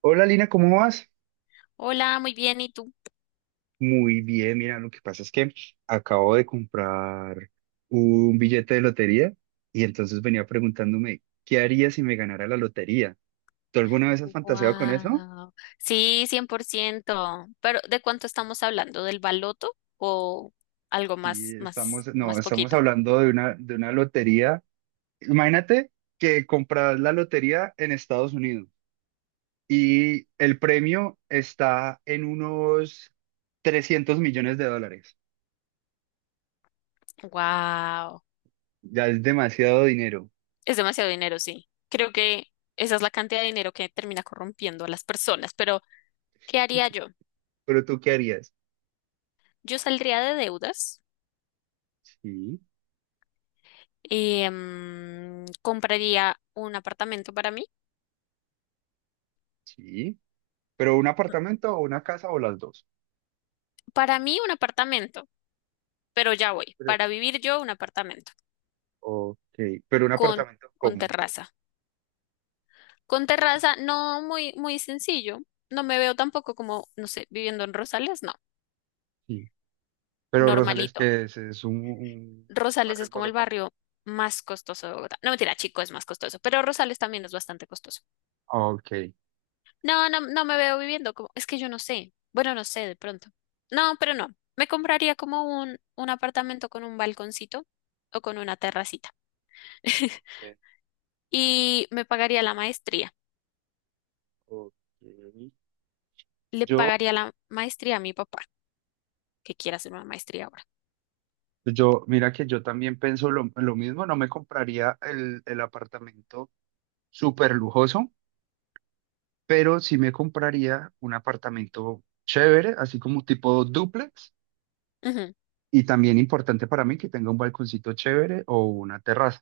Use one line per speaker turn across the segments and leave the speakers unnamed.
Hola Lina, ¿cómo vas?
Hola, muy bien, ¿y tú?
Muy bien, mira, lo que pasa es que acabo de comprar un billete de lotería y entonces venía preguntándome, ¿qué haría si me ganara la lotería? ¿Tú alguna vez has fantaseado con eso?
Wow. Sí, 100%. Pero ¿de cuánto estamos hablando? ¿Del baloto o algo
Sí,
más
estamos,
más
no,
más
estamos
poquito?
hablando de una lotería. Imagínate que compras la lotería en Estados Unidos y el premio está en unos 300 millones de dólares.
Wow.
Ya es demasiado dinero,
Es demasiado dinero, sí. Creo que esa es la cantidad de dinero que termina corrompiendo a las personas, pero ¿qué haría yo?
pero ¿tú qué harías?
Yo saldría de deudas
Sí.
y compraría un apartamento para mí.
Sí, pero un apartamento o una casa o las dos.
Para mí un apartamento, pero ya voy.
Pero,
Para vivir yo un apartamento
ok, pero un
con
apartamento,
con
¿cómo?
terraza. Con terraza, no muy sencillo. No me veo tampoco como, no sé, viviendo en Rosales, no,
Sí. Pero Rosales,
normalito.
¿qué es? ¿Es un
Rosales
barrio
es
en
como el
Bogotá?
barrio más costoso de Bogotá. No, mentira, Chico es más costoso, pero Rosales también es bastante costoso.
Ah, ok.
No, no, no me veo viviendo como, es que yo no sé. Bueno, no sé, de pronto. No, pero no. Me compraría como un apartamento con un balconcito o con una terracita.
Sí,
Y me pagaría la maestría.
ok.
Le
Yo,
pagaría la maestría a mi papá, que quiera hacer una maestría ahora.
mira que yo también pienso lo mismo, no me compraría el apartamento súper lujoso, pero sí me compraría un apartamento chévere, así como tipo dúplex,
Ujú.
y también importante para mí que tenga un balconcito chévere o una terraza.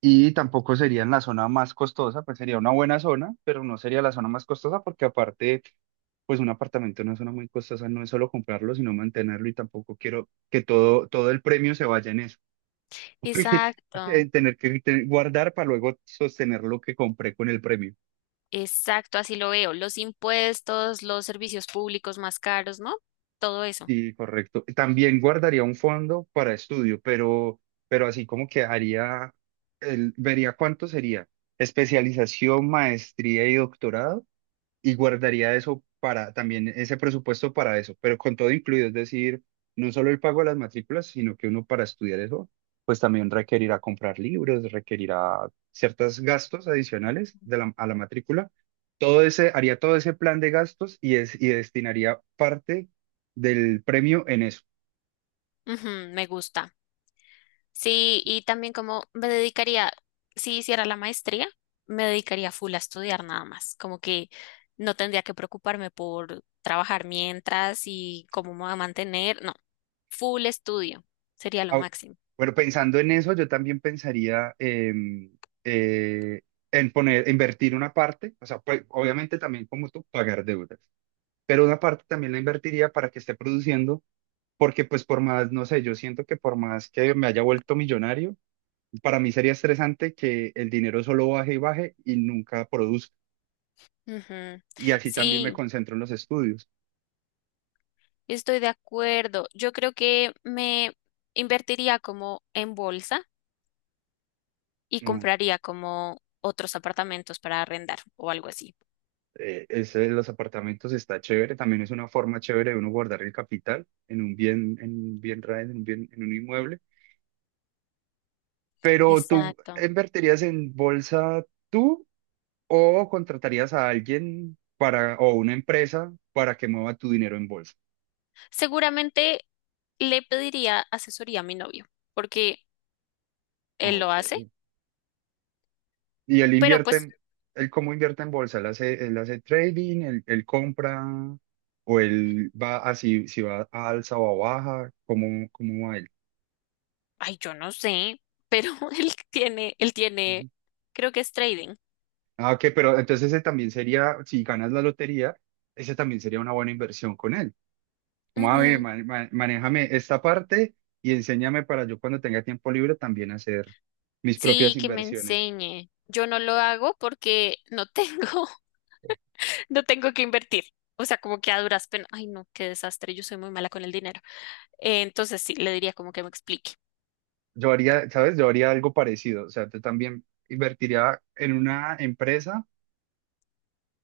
Y tampoco sería en la zona más costosa, pues sería una buena zona, pero no sería la zona más costosa porque aparte, pues un apartamento en una zona muy costosa no es solo comprarlo, sino mantenerlo, y tampoco quiero que todo el premio se vaya en eso, porque,
Exacto.
en tener que guardar para luego sostener lo que compré con el premio.
Exacto, así lo veo. Los impuestos, los servicios públicos más caros, ¿no? Todo eso.
Sí, correcto. También guardaría un fondo para estudio, pero así como que haría, el, vería cuánto sería especialización, maestría y doctorado, y guardaría eso para también ese presupuesto para eso, pero con todo incluido, es decir, no solo el pago de las matrículas, sino que uno para estudiar eso, pues también requerirá comprar libros, requerirá ciertos gastos adicionales de a la matrícula. Haría todo ese plan de gastos y destinaría parte del premio en eso.
Ujú, me gusta. Sí, y también como me dedicaría, si hiciera la maestría, me dedicaría full a estudiar nada más. Como que no tendría que preocuparme por trabajar mientras y cómo me voy a mantener. No, full estudio sería lo
Au-
máximo.
Bueno, pensando en eso, yo también pensaría eh, en poner, invertir una parte, o sea, pues, obviamente también como tú, pagar deudas. Pero una parte también la invertiría para que esté produciendo, porque pues por más, no sé, yo siento que por más que me haya vuelto millonario, para mí sería estresante que el dinero solo baje y baje y nunca produzca.
Ujú.
Y así también me
Sí,
concentro en los estudios.
estoy de acuerdo. Yo creo que me invertiría como en bolsa y
No,
compraría como otros apartamentos para arrendar o algo así.
ese de los apartamentos está chévere, también es una forma chévere de uno guardar el capital en un bien raíz, en un bien, en un inmueble. Pero tú
Exacto.
invertirías en bolsa, tú ¿o contratarías a alguien para, o una empresa para que mueva tu dinero en bolsa?
Seguramente le pediría asesoría a mi novio, porque
Ah,
él lo
ok.
hace,
Y él
pero pues,
invierte, él cómo invierte en bolsa, él hace él hace trading, él compra, o él va así, si va a alza o a baja, ¿cómo cómo va él?
ay, yo no sé, pero él tiene,
Ujú.
creo que es trading.
Ah, ok, pero entonces ese también sería, si ganas la lotería, ese también sería una buena inversión con él. Como, a ver,
Ujú.
manéjame esta parte y enséñame para yo cuando tenga tiempo libre también hacer mis propias
Sí, que me
inversiones.
enseñe. Yo no lo hago porque no tengo, no tengo que invertir. O sea, como que a duras penas. Ay, no, qué desastre. Yo soy muy mala con el dinero. Entonces sí, le diría como que me explique.
Yo haría, ¿sabes? Yo haría algo parecido. O sea, yo también invertiría en una empresa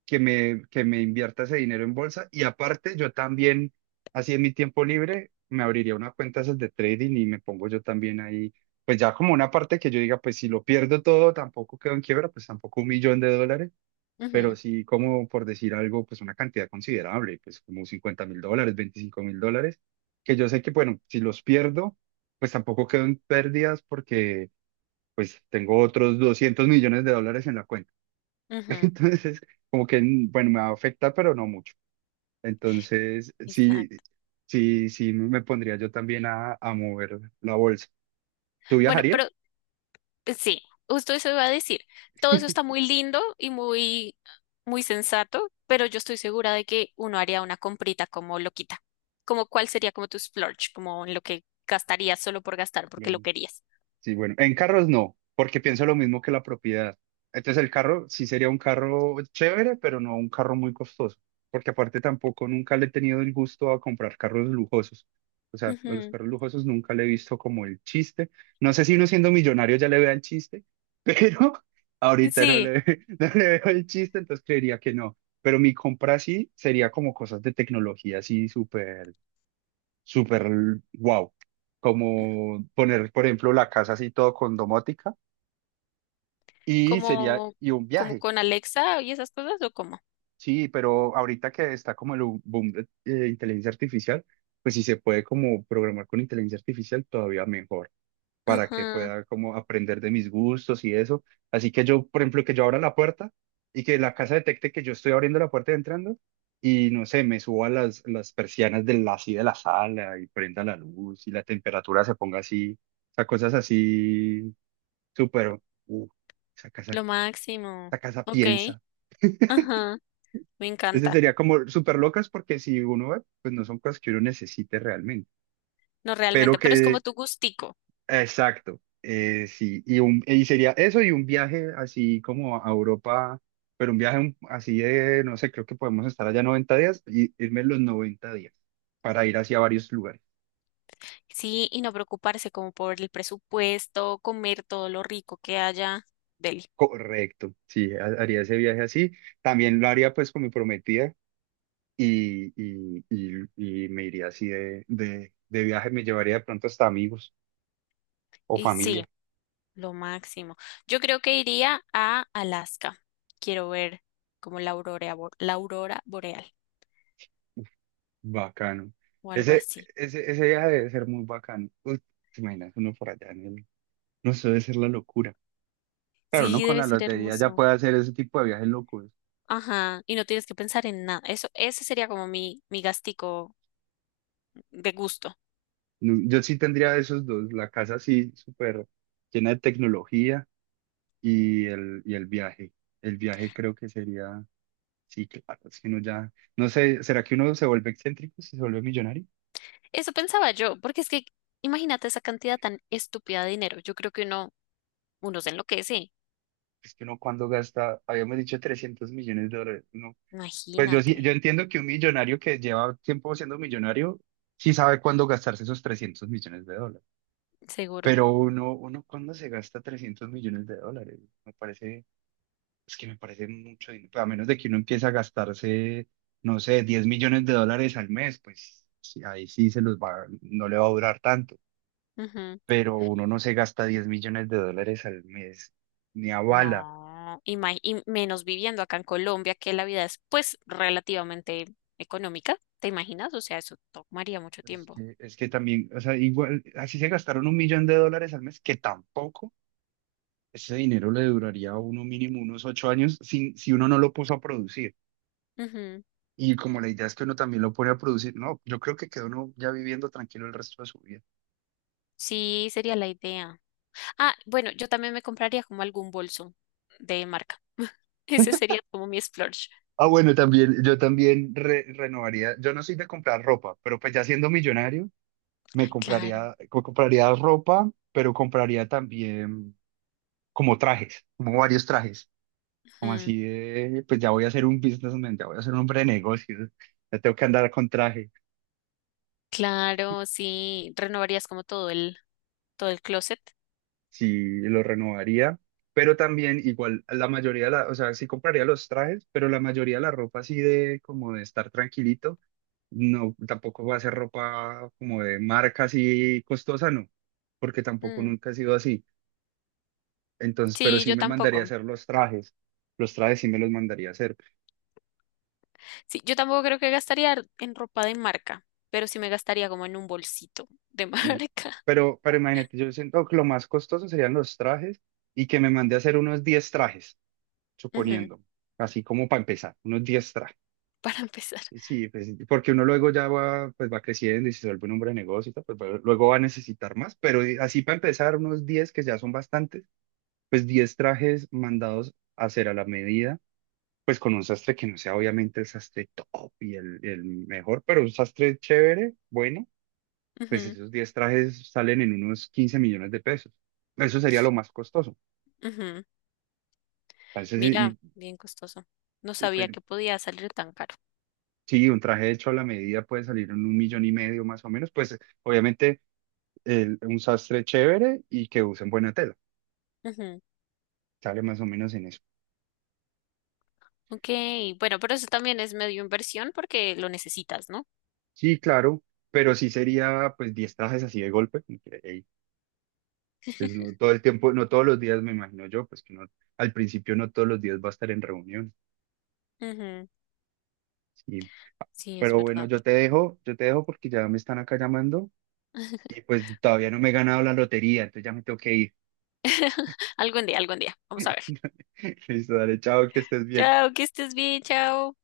que me invierta ese dinero en bolsa. Y aparte, yo también, así en mi tiempo libre, me abriría una cuenta esas de trading y me pongo yo también ahí. Pues ya como una parte que yo diga, pues si lo pierdo todo, tampoco quedo en quiebra, pues tampoco un millón de dólares, pero
Ujú,
sí como por decir algo, pues una cantidad considerable, pues como 50.000 dólares, 25.000 dólares, que yo sé que, bueno, si los pierdo, pues tampoco quedo en pérdidas porque pues tengo otros 200 millones de dólares en la cuenta.
ujú,
Entonces, como que, mm, bueno, me va a afectar, pero no mucho. Entonces, sí,
exacto.
sí, sí, me pondría yo también a mover la bolsa. ¿Tú
Bueno, pero
viajarías?
sí, justo eso iba a decir. Todo eso está muy lindo y muy sensato, pero yo estoy segura de que uno haría una comprita como loquita. Como cuál sería como tu splurge, como en lo que gastarías solo por gastar, porque lo querías.
Sí, bueno, en carros no, porque pienso lo mismo que la propiedad. Entonces el carro sí sería un carro chévere, pero no un carro muy costoso, porque aparte tampoco nunca le he tenido el gusto a comprar carros lujosos. O sea, a los
Ujú,
carros lujosos nunca le he visto como el chiste. No sé si uno siendo millonario ya le vea el chiste, pero ahorita no
sí.
le, no le veo el chiste, entonces creería que no. Pero mi compra sí sería como cosas de tecnología así súper súper wow. Como poner, por ejemplo, la casa así todo con domótica y sería,
¿Como,
y un
como
viaje.
con Alexa y esas cosas o cómo?
Sí, pero ahorita que está como el boom de inteligencia artificial, pues si se puede como programar con inteligencia artificial, todavía mejor, para que
Ajá,
pueda como aprender de mis gustos y eso. Así que yo, por ejemplo, que yo abra la puerta y que la casa detecte que yo estoy abriendo la puerta y entrando y no sé, me suba las persianas así de la sala y prenda la luz y la temperatura se ponga así. O sea, cosas así súper, uh, esa casa
lo máximo.
esa casa
Ok,
piensa.
ajá, me
Entonces
encanta.
sería como súper locas porque si uno ve, pues no son cosas que uno necesite realmente,
No
pero
realmente, pero es como
que
tu gustico.
Exacto, sí, y sería eso y un viaje así como a Europa, pero un viaje así de, no sé, creo que podemos estar allá 90 días y irme los 90 días para ir hacia varios lugares.
Sí, y no preocuparse como por el presupuesto, comer todo lo rico que haya. Deli.
Correcto, sí, haría ese viaje así. También lo haría pues con mi prometida y me iría así de viaje, me llevaría de pronto hasta amigos o
Y sí,
familia.
lo máximo. Yo creo que iría a Alaska. Quiero ver como la aurora, la aurora boreal
Bacano.
o algo
Ese,
así.
ese viaje debe ser muy bacano. Uy, ¿te imaginas uno por allá en el No, eso debe ser la locura. Claro, no
Sí,
con
debe
la
ser
lotería ya
hermoso.
puede hacer ese tipo de viajes locos.
Ajá, y no tienes que pensar en nada. Eso, ese sería como mi gastico de gusto.
No, yo sí tendría esos dos, la casa así súper llena de tecnología y el viaje. El viaje creo que sería, sí, claro, si uno ya, no sé, ¿será que uno se vuelve excéntrico si se vuelve millonario?
Eso pensaba yo, porque es que imagínate esa cantidad tan estúpida de dinero. Yo creo que uno se enloquece.
Es que uno cuando gasta, habíamos dicho 300 millones de dólares, no. Pues yo
Imagínate,
sí, yo entiendo que un millonario que lleva tiempo siendo millonario, sí sabe cuándo gastarse esos 300 millones de dólares.
seguro.
Pero uno cuando se gasta 300 millones de dólares, me parece, es que me parece mucho dinero. Pues, a menos de que uno empiece a gastarse, no sé, 10 millones de dólares al mes, pues sí, ahí sí se los va, no le va a durar tanto,
Ujú.
pero uno no se gasta 10 millones de dólares al mes, ni a bala.
No, y menos viviendo acá en Colombia, que la vida es pues relativamente económica, ¿te imaginas? O sea, eso tomaría mucho
Pues es
tiempo.
que es que también, o sea, igual, así se gastaron un millón de dólares al mes, que tampoco ese dinero le duraría a uno mínimo unos 8 años si uno no lo puso a producir.
Ujú.
Y como la idea es que uno también lo pone a producir, no, yo creo que queda uno ya viviendo tranquilo el resto de su vida.
Sí, sería la idea. Ah, bueno, yo también me compraría como algún bolso de marca. Ese sería como mi splurge.
Ah, bueno, también, yo también renovaría, yo no soy de comprar ropa, pero pues ya siendo millonario, me
Ay, claro.
compraría, compraría ropa, pero compraría también como trajes, como varios trajes, como
Ujú.
así de, pues ya voy a ser un businessman, ya voy a ser un hombre de negocios, ya tengo que andar con traje.
Claro, sí, renovarías como todo todo el closet.
Sí lo renovaría, pero también igual la mayoría de la, o sea, sí compraría los trajes, pero la mayoría de la ropa así de como de estar tranquilito, no, tampoco va a ser ropa como de marca así costosa, no, porque tampoco
Mm,
nunca ha sido así. Entonces, pero
sí,
sí
yo
me mandaría a
tampoco.
hacer los trajes sí me los mandaría a hacer.
Sí, yo tampoco creo que gastaría en ropa de marca, pero sí me gastaría como en un bolsito de
Mm.
marca.
Pero imagínate, yo siento que lo más costoso serían los trajes y que me mandé a hacer unos 10 trajes,
Ujú,
suponiendo, así como para empezar, unos 10 trajes.
para empezar.
Sí, pues, porque uno luego ya va, pues va creciendo y se vuelve un hombre de negocio y tal, pues luego va a necesitar más, pero así para empezar, unos 10 que ya son bastantes, pues 10 trajes mandados a hacer a la medida, pues con un sastre que no sea obviamente el sastre top y el mejor, pero un sastre chévere, bueno, pues
Ujú,
esos 10 trajes salen en unos 15 millones de pesos. Eso sería lo más costoso.
ujú.
Entonces,
Mira, bien costoso. No sabía
pero
que podía salir tan caro.
sí, un traje hecho a la medida puede salir en un millón y medio más o menos, pues obviamente un sastre chévere y que usen buena tela.
Ujú.
Sale más o menos en eso.
Ok, bueno, pero eso también es medio inversión porque lo necesitas, ¿no?
Sí, claro, pero sí sería pues 10 trajes así de golpe, como que, ey, pues no todo el tiempo, no todos los días me imagino yo, pues que no, al principio no todos los días va a estar en reunión.
Ujú,
Sí.
sí, es
Pero bueno,
verdad.
yo te dejo porque ya me están acá llamando y pues todavía no me he ganado la lotería, entonces ya me tengo que ir.
Algún día, algún día. Vamos a ver.
Listo, dale, chao, que estés bien.
Chao, que estés bien, chao.